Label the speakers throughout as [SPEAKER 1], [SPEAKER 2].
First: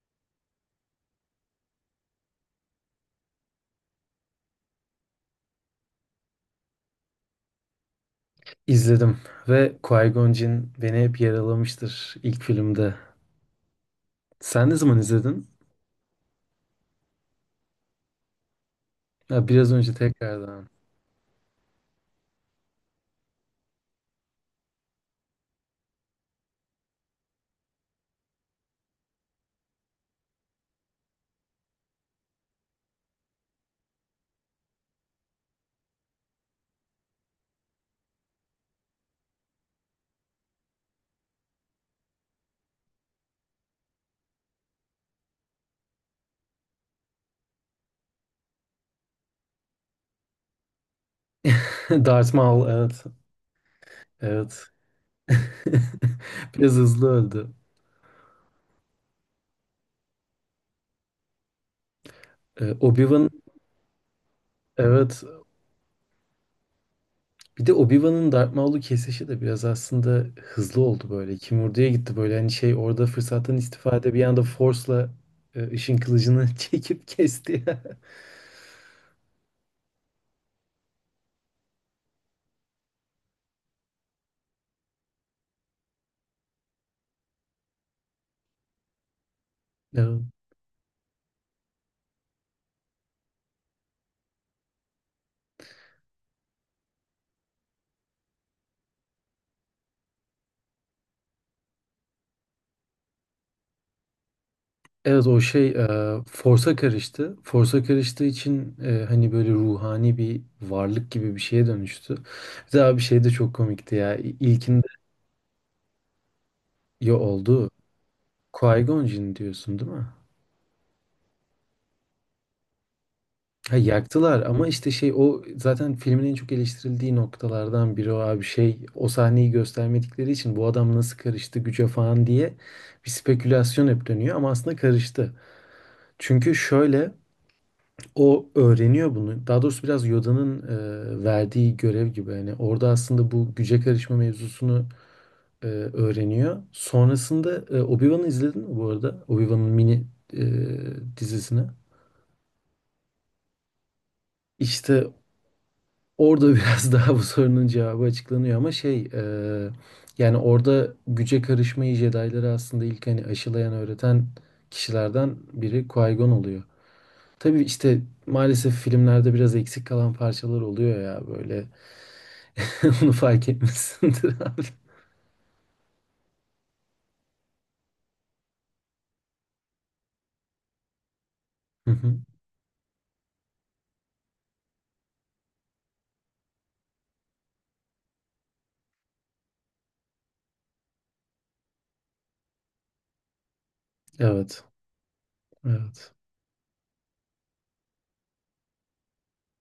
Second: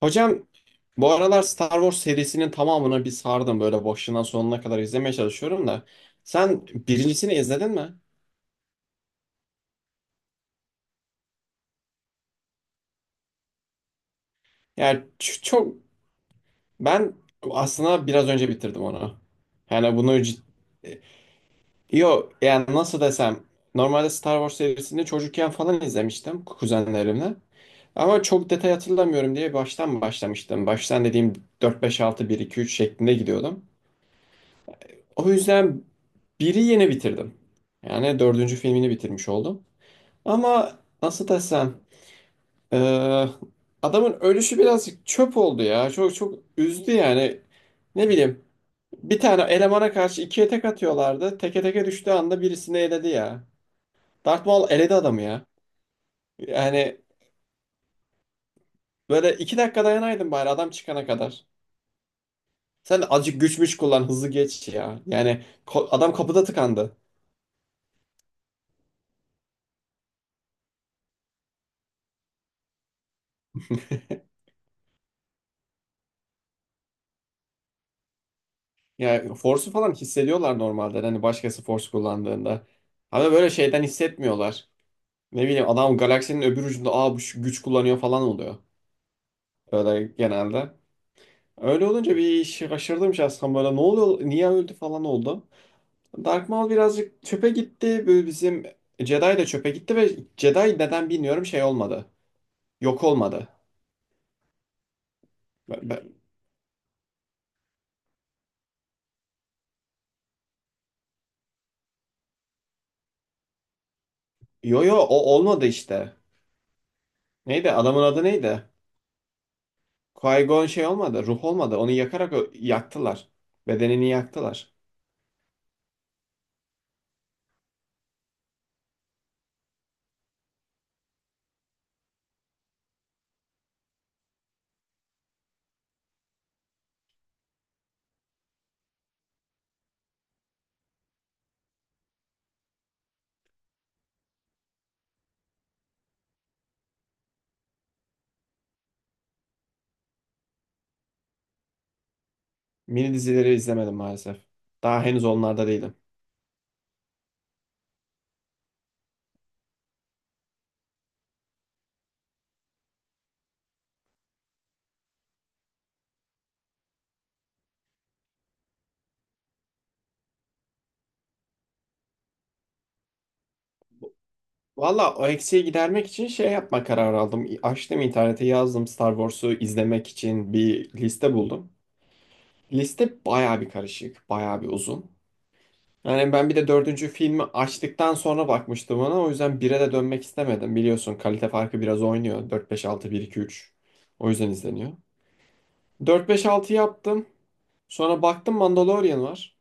[SPEAKER 1] Hocam bu aralar Star Wars serisinin tamamını bir sardım böyle başından sonuna kadar izlemeye çalışıyorum da. Sen birincisini izledin mi?
[SPEAKER 2] İzledim ve Qui-Gon Jinn beni hep yaralamıştır ilk filmde. Sen ne zaman
[SPEAKER 1] Yani
[SPEAKER 2] izledin?
[SPEAKER 1] çok ben aslında biraz önce bitirdim onu.
[SPEAKER 2] Ha, biraz önce
[SPEAKER 1] Yani bunu cid...
[SPEAKER 2] tekrardan.
[SPEAKER 1] Yo, yani nasıl desem, normalde Star Wars serisini çocukken falan izlemiştim kuzenlerimle. Ama çok detay hatırlamıyorum diye baştan başlamıştım. Baştan dediğim dört beş altı bir iki üç şeklinde gidiyordum. O yüzden biri yeni bitirdim. Yani dördüncü filmini bitirmiş oldum. Ama nasıl desem, eee, adamın ölüşü birazcık çöp oldu ya. Çok çok üzdü yani. Ne bileyim, bir tane elemana karşı ikiye tek atıyorlardı. Teke teke düştüğü
[SPEAKER 2] Darth
[SPEAKER 1] anda
[SPEAKER 2] Maul
[SPEAKER 1] birisini
[SPEAKER 2] evet.
[SPEAKER 1] eledi ya. Darth
[SPEAKER 2] Evet.
[SPEAKER 1] Maul eledi adamı ya.
[SPEAKER 2] Biraz
[SPEAKER 1] Yani
[SPEAKER 2] hızlı öldü.
[SPEAKER 1] böyle 2 dakika dayanaydın bari adam çıkana kadar. Sen de
[SPEAKER 2] Obi-Wan
[SPEAKER 1] azıcık güçmüş kullan hızlı geç ya.
[SPEAKER 2] evet.
[SPEAKER 1] Yani adam kapıda tıkandı.
[SPEAKER 2] Bir de Obi-Wan'ın Darth Maul'u kesişi de biraz aslında hızlı oldu böyle. Kimurdu'ya gitti böyle hani şey orada fırsattan istifade bir anda Force'la ışın kılıcını çekip kesti.
[SPEAKER 1] Yani force'u falan hissediyorlar normalde. Hani başkası force kullandığında. Ama böyle şeyden hissetmiyorlar. Ne bileyim, adam galaksinin öbür ucunda aa bu şu güç kullanıyor falan oluyor. Böyle
[SPEAKER 2] Evet.
[SPEAKER 1] genelde. Öyle olunca bir şaşırdım şahsen, böyle ne oluyor niye öldü falan oldu. Dark Maul birazcık çöpe gitti. Böyle bizim Jedi de çöpe gitti ve Jedi neden bilmiyorum şey olmadı. Yok olmadı.
[SPEAKER 2] Evet o şey
[SPEAKER 1] Ben- ben-
[SPEAKER 2] Force'a karıştı. Force'a karıştığı için hani böyle ruhani bir varlık gibi bir şeye dönüştü. Bir daha bir şey de çok komikti ya. İ-
[SPEAKER 1] Yo
[SPEAKER 2] İlkinde
[SPEAKER 1] yo, o olmadı işte.
[SPEAKER 2] ya oldu.
[SPEAKER 1] Neydi adamın adı neydi?
[SPEAKER 2] Qui-Gon Jinn diyorsun değil mi?
[SPEAKER 1] Qui-Gon şey olmadı, ruh olmadı. Onu yakarak yaktılar.
[SPEAKER 2] Ha,
[SPEAKER 1] Bedenini
[SPEAKER 2] yaktılar ama
[SPEAKER 1] yaktılar.
[SPEAKER 2] işte şey o zaten filmin en çok eleştirildiği noktalardan biri o abi, şey o sahneyi göstermedikleri için bu adam nasıl karıştı güce falan diye bir spekülasyon hep dönüyor ama aslında karıştı. Çünkü şöyle, o öğreniyor bunu. Daha doğrusu biraz Yoda'nın verdiği görev gibi. Yani orada aslında bu güce karışma mevzusunu öğreniyor. Sonrasında Obi-Wan'ı izledin mi bu arada? Obi-Wan'ın mini e, dizisini.
[SPEAKER 1] Mini dizileri izlemedim maalesef.
[SPEAKER 2] İşte
[SPEAKER 1] Daha henüz onlarda değilim.
[SPEAKER 2] orada biraz daha bu sorunun cevabı açıklanıyor ama şey, yani orada güce karışmayı Jedi'ları aslında ilk hani aşılayan öğreten kişilerden biri Qui-Gon oluyor. Tabii işte maalesef filmlerde biraz eksik kalan parçalar oluyor ya böyle. Onu fark etmişsindir abi.
[SPEAKER 1] Valla o eksiği gidermek için şey yapma kararı aldım. Açtım internete yazdım Star Wars'u izlemek için bir liste buldum.
[SPEAKER 2] Hı hı.
[SPEAKER 1] Liste baya bir karışık, baya bir uzun. Yani ben bir de dördüncü filmi açtıktan sonra bakmıştım ona. O yüzden bire de dönmek istemedim. Biliyorsun kalite farkı biraz oynuyor. Dört beş altı bir iki üç. O yüzden
[SPEAKER 2] Evet.
[SPEAKER 1] izleniyor.
[SPEAKER 2] Evet.
[SPEAKER 1] 4 5 6 yaptım. Sonra baktım Mandalorian var.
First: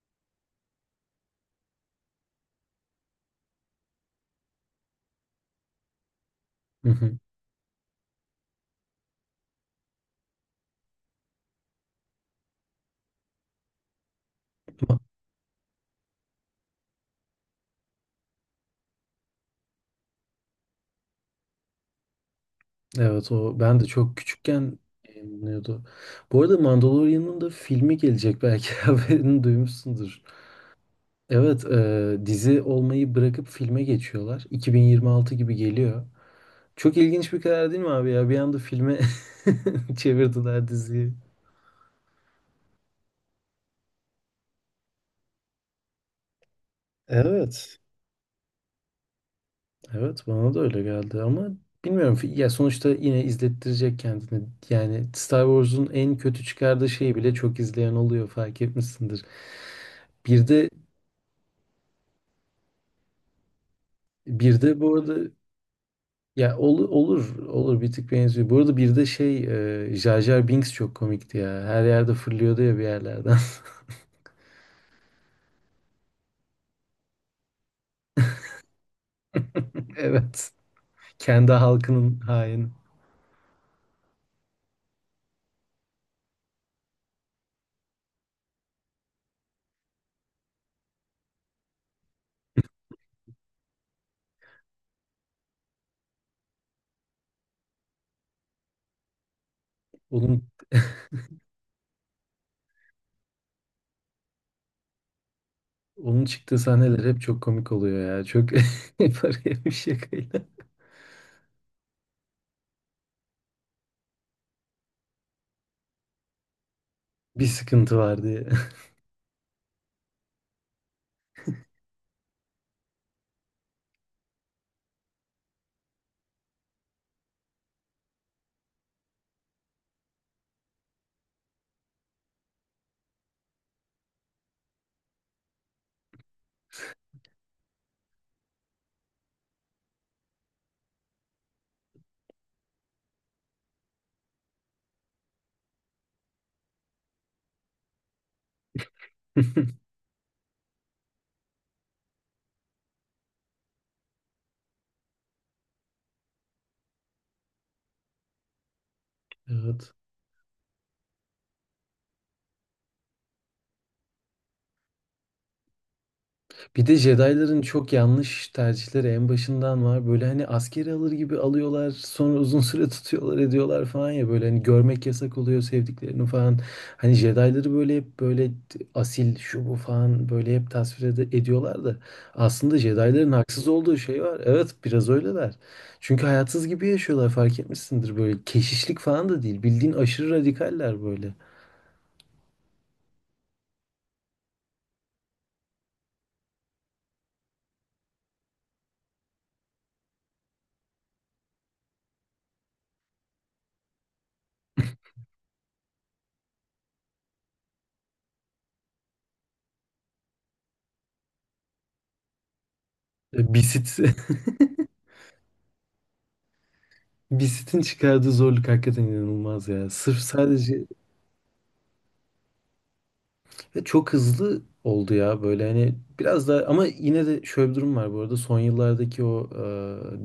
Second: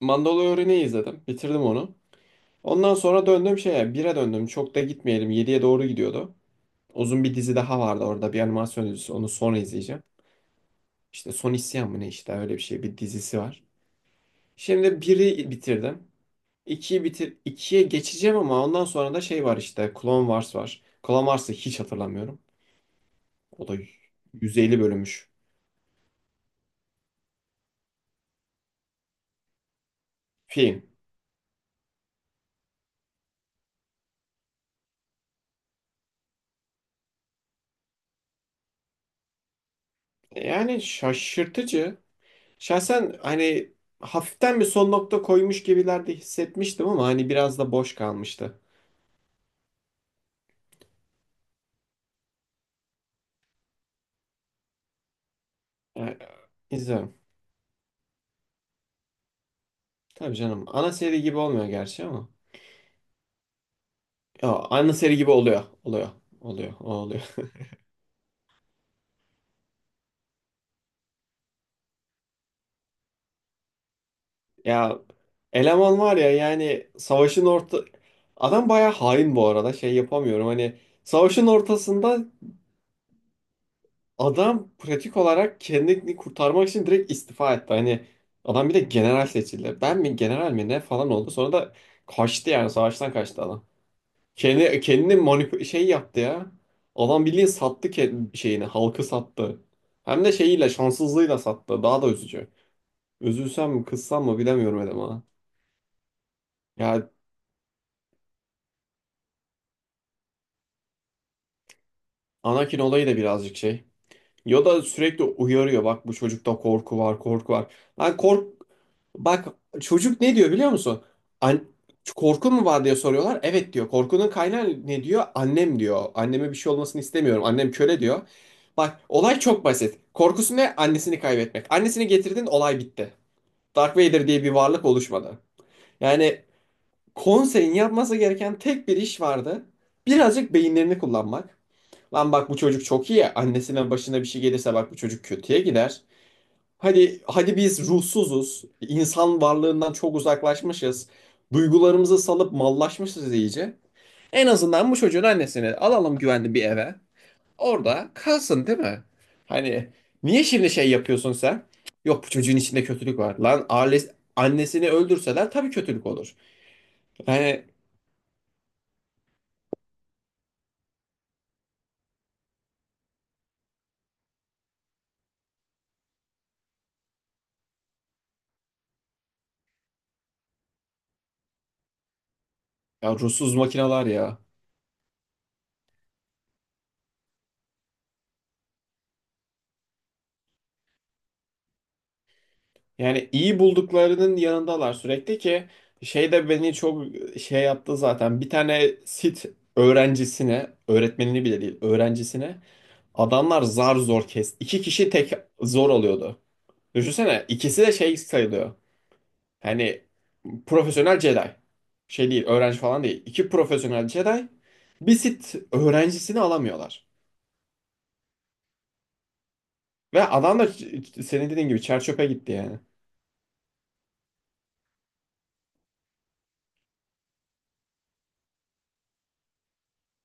[SPEAKER 1] Mandalorian'ı izledim. Bitirdim onu. Ondan sonra döndüm şeye, 1'e döndüm. Çok da gitmeyelim, yediye doğru gidiyordu.
[SPEAKER 2] Hı hı.
[SPEAKER 1] Uzun bir dizi daha vardı orada. Bir animasyon dizisi. Onu sonra izleyeceğim. İşte Son İsyan mı ne, işte öyle bir şey. Bir dizisi var. Şimdi biri bitirdim. 2'yi bitir 2'ye geçeceğim ama ondan sonra da şey var işte. Clone Wars var. Clone Wars'ı hiç hatırlamıyorum.
[SPEAKER 2] Evet, o
[SPEAKER 1] O da
[SPEAKER 2] ben de çok küçükken
[SPEAKER 1] 150 bölünmüş
[SPEAKER 2] yayınlanıyordu. Bu arada Mandalorian'ın da filmi gelecek belki, haberini duymuşsundur.
[SPEAKER 1] film.
[SPEAKER 2] Evet, dizi olmayı bırakıp filme geçiyorlar. 2026 gibi geliyor. Çok ilginç bir karar değil mi abi ya? Bir anda filme çevirdiler
[SPEAKER 1] Yani
[SPEAKER 2] diziyi.
[SPEAKER 1] şaşırtıcı. Şahsen hani hafiften bir son nokta koymuş gibiler de hissetmiştim ama hani biraz da
[SPEAKER 2] Evet.
[SPEAKER 1] boş kalmıştı.
[SPEAKER 2] Evet, bana da öyle geldi ama bilmiyorum ya, sonuçta yine izlettirecek kendini. Yani Star Wars'un en
[SPEAKER 1] Yani
[SPEAKER 2] kötü çıkardığı şeyi
[SPEAKER 1] izliyorum.
[SPEAKER 2] bile çok izleyen oluyor, fark etmişsindir.
[SPEAKER 1] Tabii
[SPEAKER 2] Bir
[SPEAKER 1] canım.
[SPEAKER 2] de
[SPEAKER 1] Ana seri gibi olmuyor gerçi ama. Ya,
[SPEAKER 2] bir de
[SPEAKER 1] ana
[SPEAKER 2] bu
[SPEAKER 1] seri
[SPEAKER 2] arada,
[SPEAKER 1] gibi oluyor. Oluyor. Oluyor. O oluyor.
[SPEAKER 2] olur olur, bir tık benziyor. Bu arada bir de şey, Jar Jar Binks çok komikti ya. Her yerde fırlıyordu ya bir yerlerden.
[SPEAKER 1] Ya eleman var ya, yani savaşın orta... Adam bayağı hain bu arada. Şey yapamıyorum
[SPEAKER 2] Evet.
[SPEAKER 1] hani, savaşın
[SPEAKER 2] Kendi
[SPEAKER 1] ortasında
[SPEAKER 2] halkının haini.
[SPEAKER 1] adam pratik olarak kendini kurtarmak için direkt istifa etti. Hani adam bir de general seçildi. Ben mi general mi ne falan oldu. Sonra da kaçtı, yani savaştan kaçtı adam. Kendi kendini manip şey yaptı ya. Adam bildiğin sattı şeyini, halkı sattı. Hem de
[SPEAKER 2] Onun
[SPEAKER 1] şeyiyle, şanssızlığıyla sattı. Daha da üzücü. Üzülsem mi, kızsam mı bilemiyorum eleman.
[SPEAKER 2] onun çıktığı sahneler
[SPEAKER 1] Ya
[SPEAKER 2] hep çok komik oluyor ya. Çok paraya bir şakayla.
[SPEAKER 1] Anakin olayı da birazcık şey. Yoda sürekli uyarıyor. Bak, bu çocukta korku var,
[SPEAKER 2] Bir
[SPEAKER 1] korku var.
[SPEAKER 2] sıkıntı
[SPEAKER 1] Lan
[SPEAKER 2] var diye.
[SPEAKER 1] bak, çocuk ne diyor biliyor musun? An korkun mu var diye soruyorlar. Evet diyor. Korkunun kaynağı ne diyor? Annem diyor. Anneme bir şey olmasını istemiyorum. Annem köle diyor. Bak olay çok basit. Korkusu ne? Annesini kaybetmek. Annesini getirdin olay bitti. Dark Vader diye bir varlık oluşmadı. Yani konseyin yapması gereken tek bir iş vardı. Birazcık beyinlerini kullanmak. Lan bak bu çocuk çok iyi. Annesine, başına bir şey gelirse bak bu çocuk kötüye gider. Hadi hadi biz ruhsuzuz. İnsan varlığından çok uzaklaşmışız. Duygularımızı salıp mallaşmışız iyice. En azından bu çocuğun annesini alalım güvenli bir eve. Orada kalsın, değil mi? Hani
[SPEAKER 2] Evet.
[SPEAKER 1] niye şimdi şey yapıyorsun sen? Yok, bu çocuğun içinde kötülük var. Lan ailesi, annesini öldürseler tabii kötülük olur.
[SPEAKER 2] Bir de Jedi'ların
[SPEAKER 1] Yani
[SPEAKER 2] çok yanlış tercihleri en başından var. Böyle hani askeri alır gibi alıyorlar, sonra uzun süre tutuyorlar, ediyorlar falan ya, böyle hani görmek yasak oluyor sevdiklerini falan. Hani Jedi'ları böyle hep böyle asil şu bu falan böyle hep tasvir ediyorlar da aslında
[SPEAKER 1] ya
[SPEAKER 2] Jedi'ların
[SPEAKER 1] ruhsuz
[SPEAKER 2] haksız olduğu
[SPEAKER 1] makineler
[SPEAKER 2] şey
[SPEAKER 1] ya.
[SPEAKER 2] var. Evet, biraz öyleler. Çünkü hayatsız gibi yaşıyorlar fark etmişsindir, böyle keşişlik falan da değil. Bildiğin aşırı radikaller böyle.
[SPEAKER 1] Yani iyi bulduklarının yanındalar sürekli ki, şey de beni çok şey yaptı zaten. Bir tane sit öğrencisine, öğretmenini bile değil, öğrencisine adamlar zar zor kes... İki kişi tek zor oluyordu. Düşünsene ikisi de şey sayılıyor. Hani profesyonel Jedi. Şey değil, öğrenci falan değil. İki
[SPEAKER 2] Basit.
[SPEAKER 1] profesyonel Jedi bir sit öğrencisini alamıyorlar.
[SPEAKER 2] Bisitin çıkardığı zorluk hakikaten inanılmaz ya. Sırf
[SPEAKER 1] Ve adam da
[SPEAKER 2] sadece
[SPEAKER 1] senin dediğin gibi çer çöpe gitti yani.
[SPEAKER 2] ve çok hızlı oldu ya, böyle hani biraz daha, ama yine de şöyle bir durum var. Bu arada son yıllardaki o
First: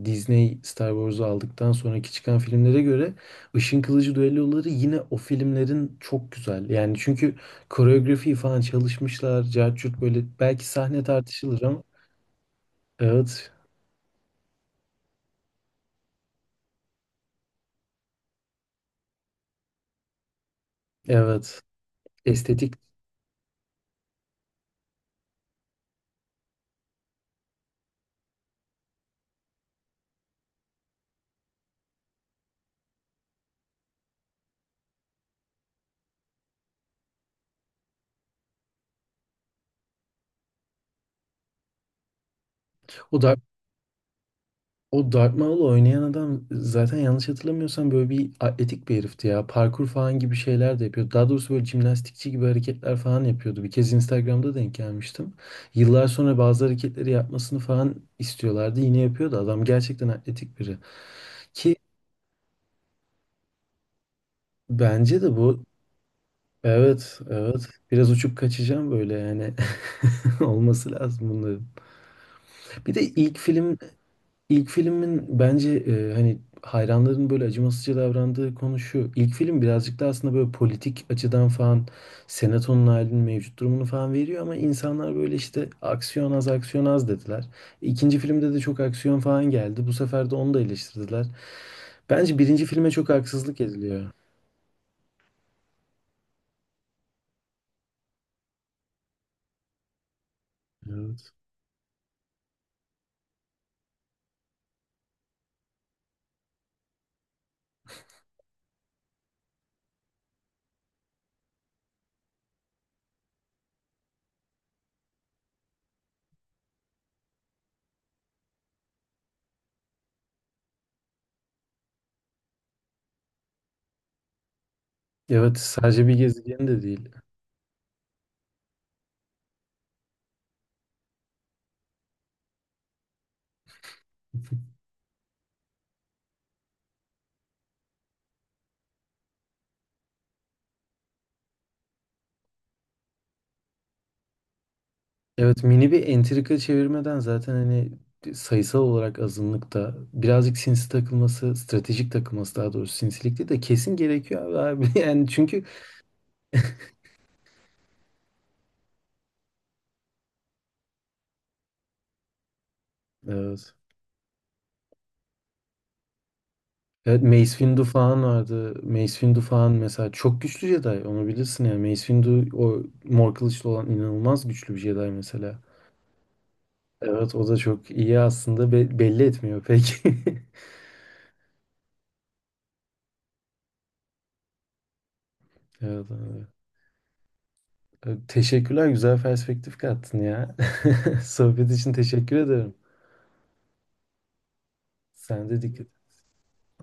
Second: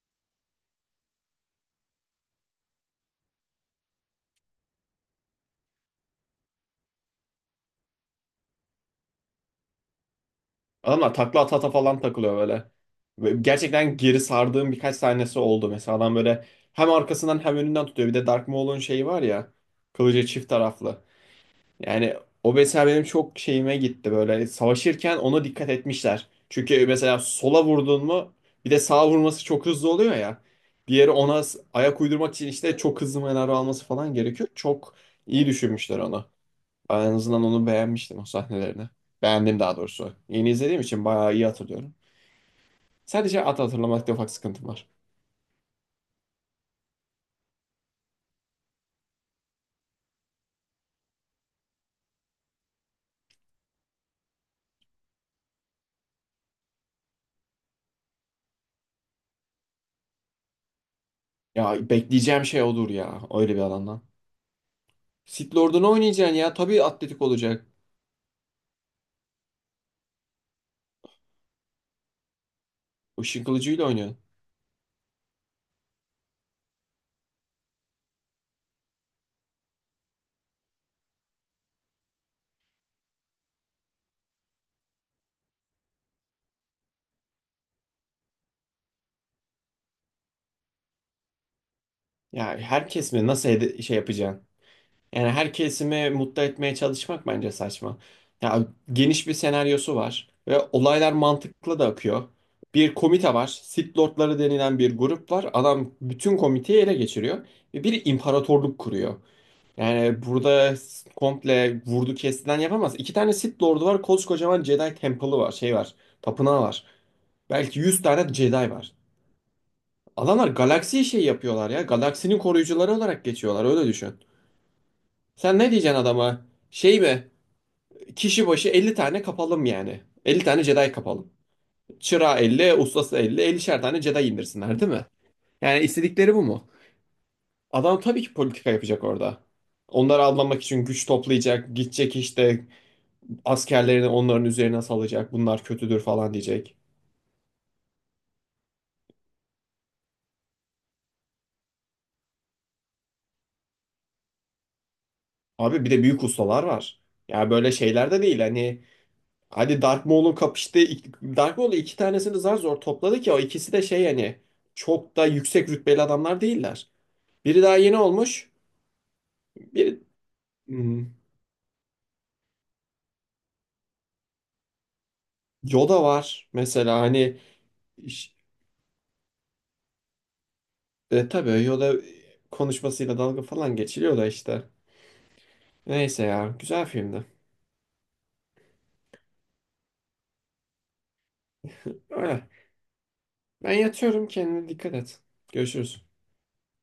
[SPEAKER 2] Disney Star Wars'u aldıktan sonraki çıkan filmlere göre Işın Kılıcı düelloları yine o filmlerin çok güzel. Yani çünkü koreografi falan çalışmışlar. Cart curt, böyle belki sahne
[SPEAKER 1] Adamlar takla ata
[SPEAKER 2] tartışılır
[SPEAKER 1] ata
[SPEAKER 2] ama
[SPEAKER 1] falan takılıyor böyle. Ve
[SPEAKER 2] evet,
[SPEAKER 1] gerçekten geri sardığım birkaç sahnesi oldu. Mesela adam böyle hem arkasından hem önünden tutuyor. Bir de Dark Maul'un şeyi var ya. Kılıcı çift taraflı.
[SPEAKER 2] evet,
[SPEAKER 1] Yani o
[SPEAKER 2] estetik.
[SPEAKER 1] mesela benim çok şeyime gitti böyle. Savaşırken ona dikkat etmişler. Çünkü mesela sola vurdun mu bir de sağa vurması çok hızlı oluyor ya. Diğeri ona ayak uydurmak için işte çok hızlı manevra alması falan gerekiyor. Çok iyi düşünmüşler onu. Ben en azından onu beğenmiştim o sahnelerini. Beğendim daha doğrusu. Yeni izlediğim için bayağı iyi hatırlıyorum.
[SPEAKER 2] O da
[SPEAKER 1] Sadece at hatırlamakta ufak sıkıntım var.
[SPEAKER 2] O Darth Maul'u oynayan adam zaten yanlış hatırlamıyorsam böyle bir atletik bir herifti ya. Parkur falan gibi şeyler de yapıyordu. Daha doğrusu böyle jimnastikçi gibi hareketler falan yapıyordu. Bir kez Instagram'da denk gelmiştim. Yıllar sonra bazı hareketleri yapmasını falan istiyorlardı. Yine yapıyordu. Adam gerçekten atletik biri. Ki
[SPEAKER 1] Ya bekleyeceğim şey odur ya öyle bir alandan.
[SPEAKER 2] bence de
[SPEAKER 1] Sith
[SPEAKER 2] bu,
[SPEAKER 1] Lord'unu oynayacaksın ya, tabii
[SPEAKER 2] evet,
[SPEAKER 1] atletik olacak.
[SPEAKER 2] evet, biraz uçup kaçacağım böyle yani. Olması lazım bunların. Bir de ilk
[SPEAKER 1] Işın
[SPEAKER 2] film
[SPEAKER 1] kılıcıyla oynuyorsun.
[SPEAKER 2] İlk filmin bence, hani hayranların böyle acımasızca davrandığı konu şu. İlk film birazcık da aslında böyle politik açıdan falan senatonun halinin mevcut durumunu falan veriyor ama insanlar böyle işte "aksiyon az, aksiyon az" dediler. İkinci filmde de çok aksiyon falan geldi. Bu sefer de onu da eleştirdiler. Bence
[SPEAKER 1] Ya
[SPEAKER 2] birinci filme çok
[SPEAKER 1] herkes mi, nasıl
[SPEAKER 2] haksızlık
[SPEAKER 1] şey
[SPEAKER 2] ediliyor.
[SPEAKER 1] yapacaksın? Yani her kesimi mutlu etmeye çalışmak bence saçma. Ya geniş bir senaryosu var ve olaylar
[SPEAKER 2] Evet.
[SPEAKER 1] mantıklı da akıyor. Bir komite var. Sith Lordları denilen bir grup var. Adam bütün komiteyi ele geçiriyor ve bir imparatorluk kuruyor. Yani burada komple vurdu kestilen yapamaz. İki tane Sith Lord'u var. Koskocaman Jedi Temple'ı var. Şey var. Tapınağı var. Belki 100 tane Jedi var. Adamlar galaksiyi şey yapıyorlar ya. Galaksinin koruyucuları olarak geçiyorlar. Öyle düşün.
[SPEAKER 2] Evet,
[SPEAKER 1] Sen ne diyeceksin
[SPEAKER 2] sadece bir
[SPEAKER 1] adama?
[SPEAKER 2] gezegen de
[SPEAKER 1] Şey
[SPEAKER 2] değil.
[SPEAKER 1] mi? Kişi başı 50 tane kapalım yani. 50 tane Jedi kapalım. Çırağı 50, ustası 50 50'şer tane Jedi indirsinler, değil mi? Yani istedikleri bu mu? Adam tabii ki politika yapacak orada. Onları avlamak için güç toplayacak, gidecek işte askerlerini onların üzerine salacak,
[SPEAKER 2] Evet,
[SPEAKER 1] bunlar
[SPEAKER 2] mini
[SPEAKER 1] kötüdür
[SPEAKER 2] bir
[SPEAKER 1] falan
[SPEAKER 2] entrika
[SPEAKER 1] diyecek.
[SPEAKER 2] çevirmeden zaten hani sayısal olarak azınlıkta birazcık sinsi takılması, stratejik takılması daha doğrusu, sinsilikti de kesin gerekiyor abi, abi. Yani çünkü
[SPEAKER 1] Abi bir de büyük ustalar var. Ya böyle şeyler de değil hani. Hani Dark Maul'un kapıştığı... Dark Maul'u, iki tanesini zar zor topladı ki o ikisi
[SPEAKER 2] evet.
[SPEAKER 1] de şey yani çok da yüksek rütbeli adamlar değiller.
[SPEAKER 2] Evet, Mace
[SPEAKER 1] Biri daha
[SPEAKER 2] Windu
[SPEAKER 1] yeni
[SPEAKER 2] falan
[SPEAKER 1] olmuş.
[SPEAKER 2] vardı. Mace Windu falan
[SPEAKER 1] Bir
[SPEAKER 2] mesela çok güçlü Jedi,
[SPEAKER 1] Hmm,
[SPEAKER 2] onu bilirsin yani. Mace Windu, o mor kılıçlı olan, inanılmaz güçlü bir Jedi mesela.
[SPEAKER 1] Yoda var mesela
[SPEAKER 2] Evet,
[SPEAKER 1] hani
[SPEAKER 2] o da çok iyi
[SPEAKER 1] iş-
[SPEAKER 2] aslında, belli etmiyor pek.
[SPEAKER 1] tabii Yoda konuşmasıyla dalga falan geçiliyor da işte.
[SPEAKER 2] Evet
[SPEAKER 1] Neyse
[SPEAKER 2] abi.
[SPEAKER 1] ya, güzel filmdi.
[SPEAKER 2] Evet, teşekkürler, güzel perspektif kattın ya. Sohbet için teşekkür
[SPEAKER 1] Öyle.
[SPEAKER 2] ederim.
[SPEAKER 1] Ben yatıyorum, kendine dikkat et.
[SPEAKER 2] Sen de dikkat
[SPEAKER 1] Görüşürüz.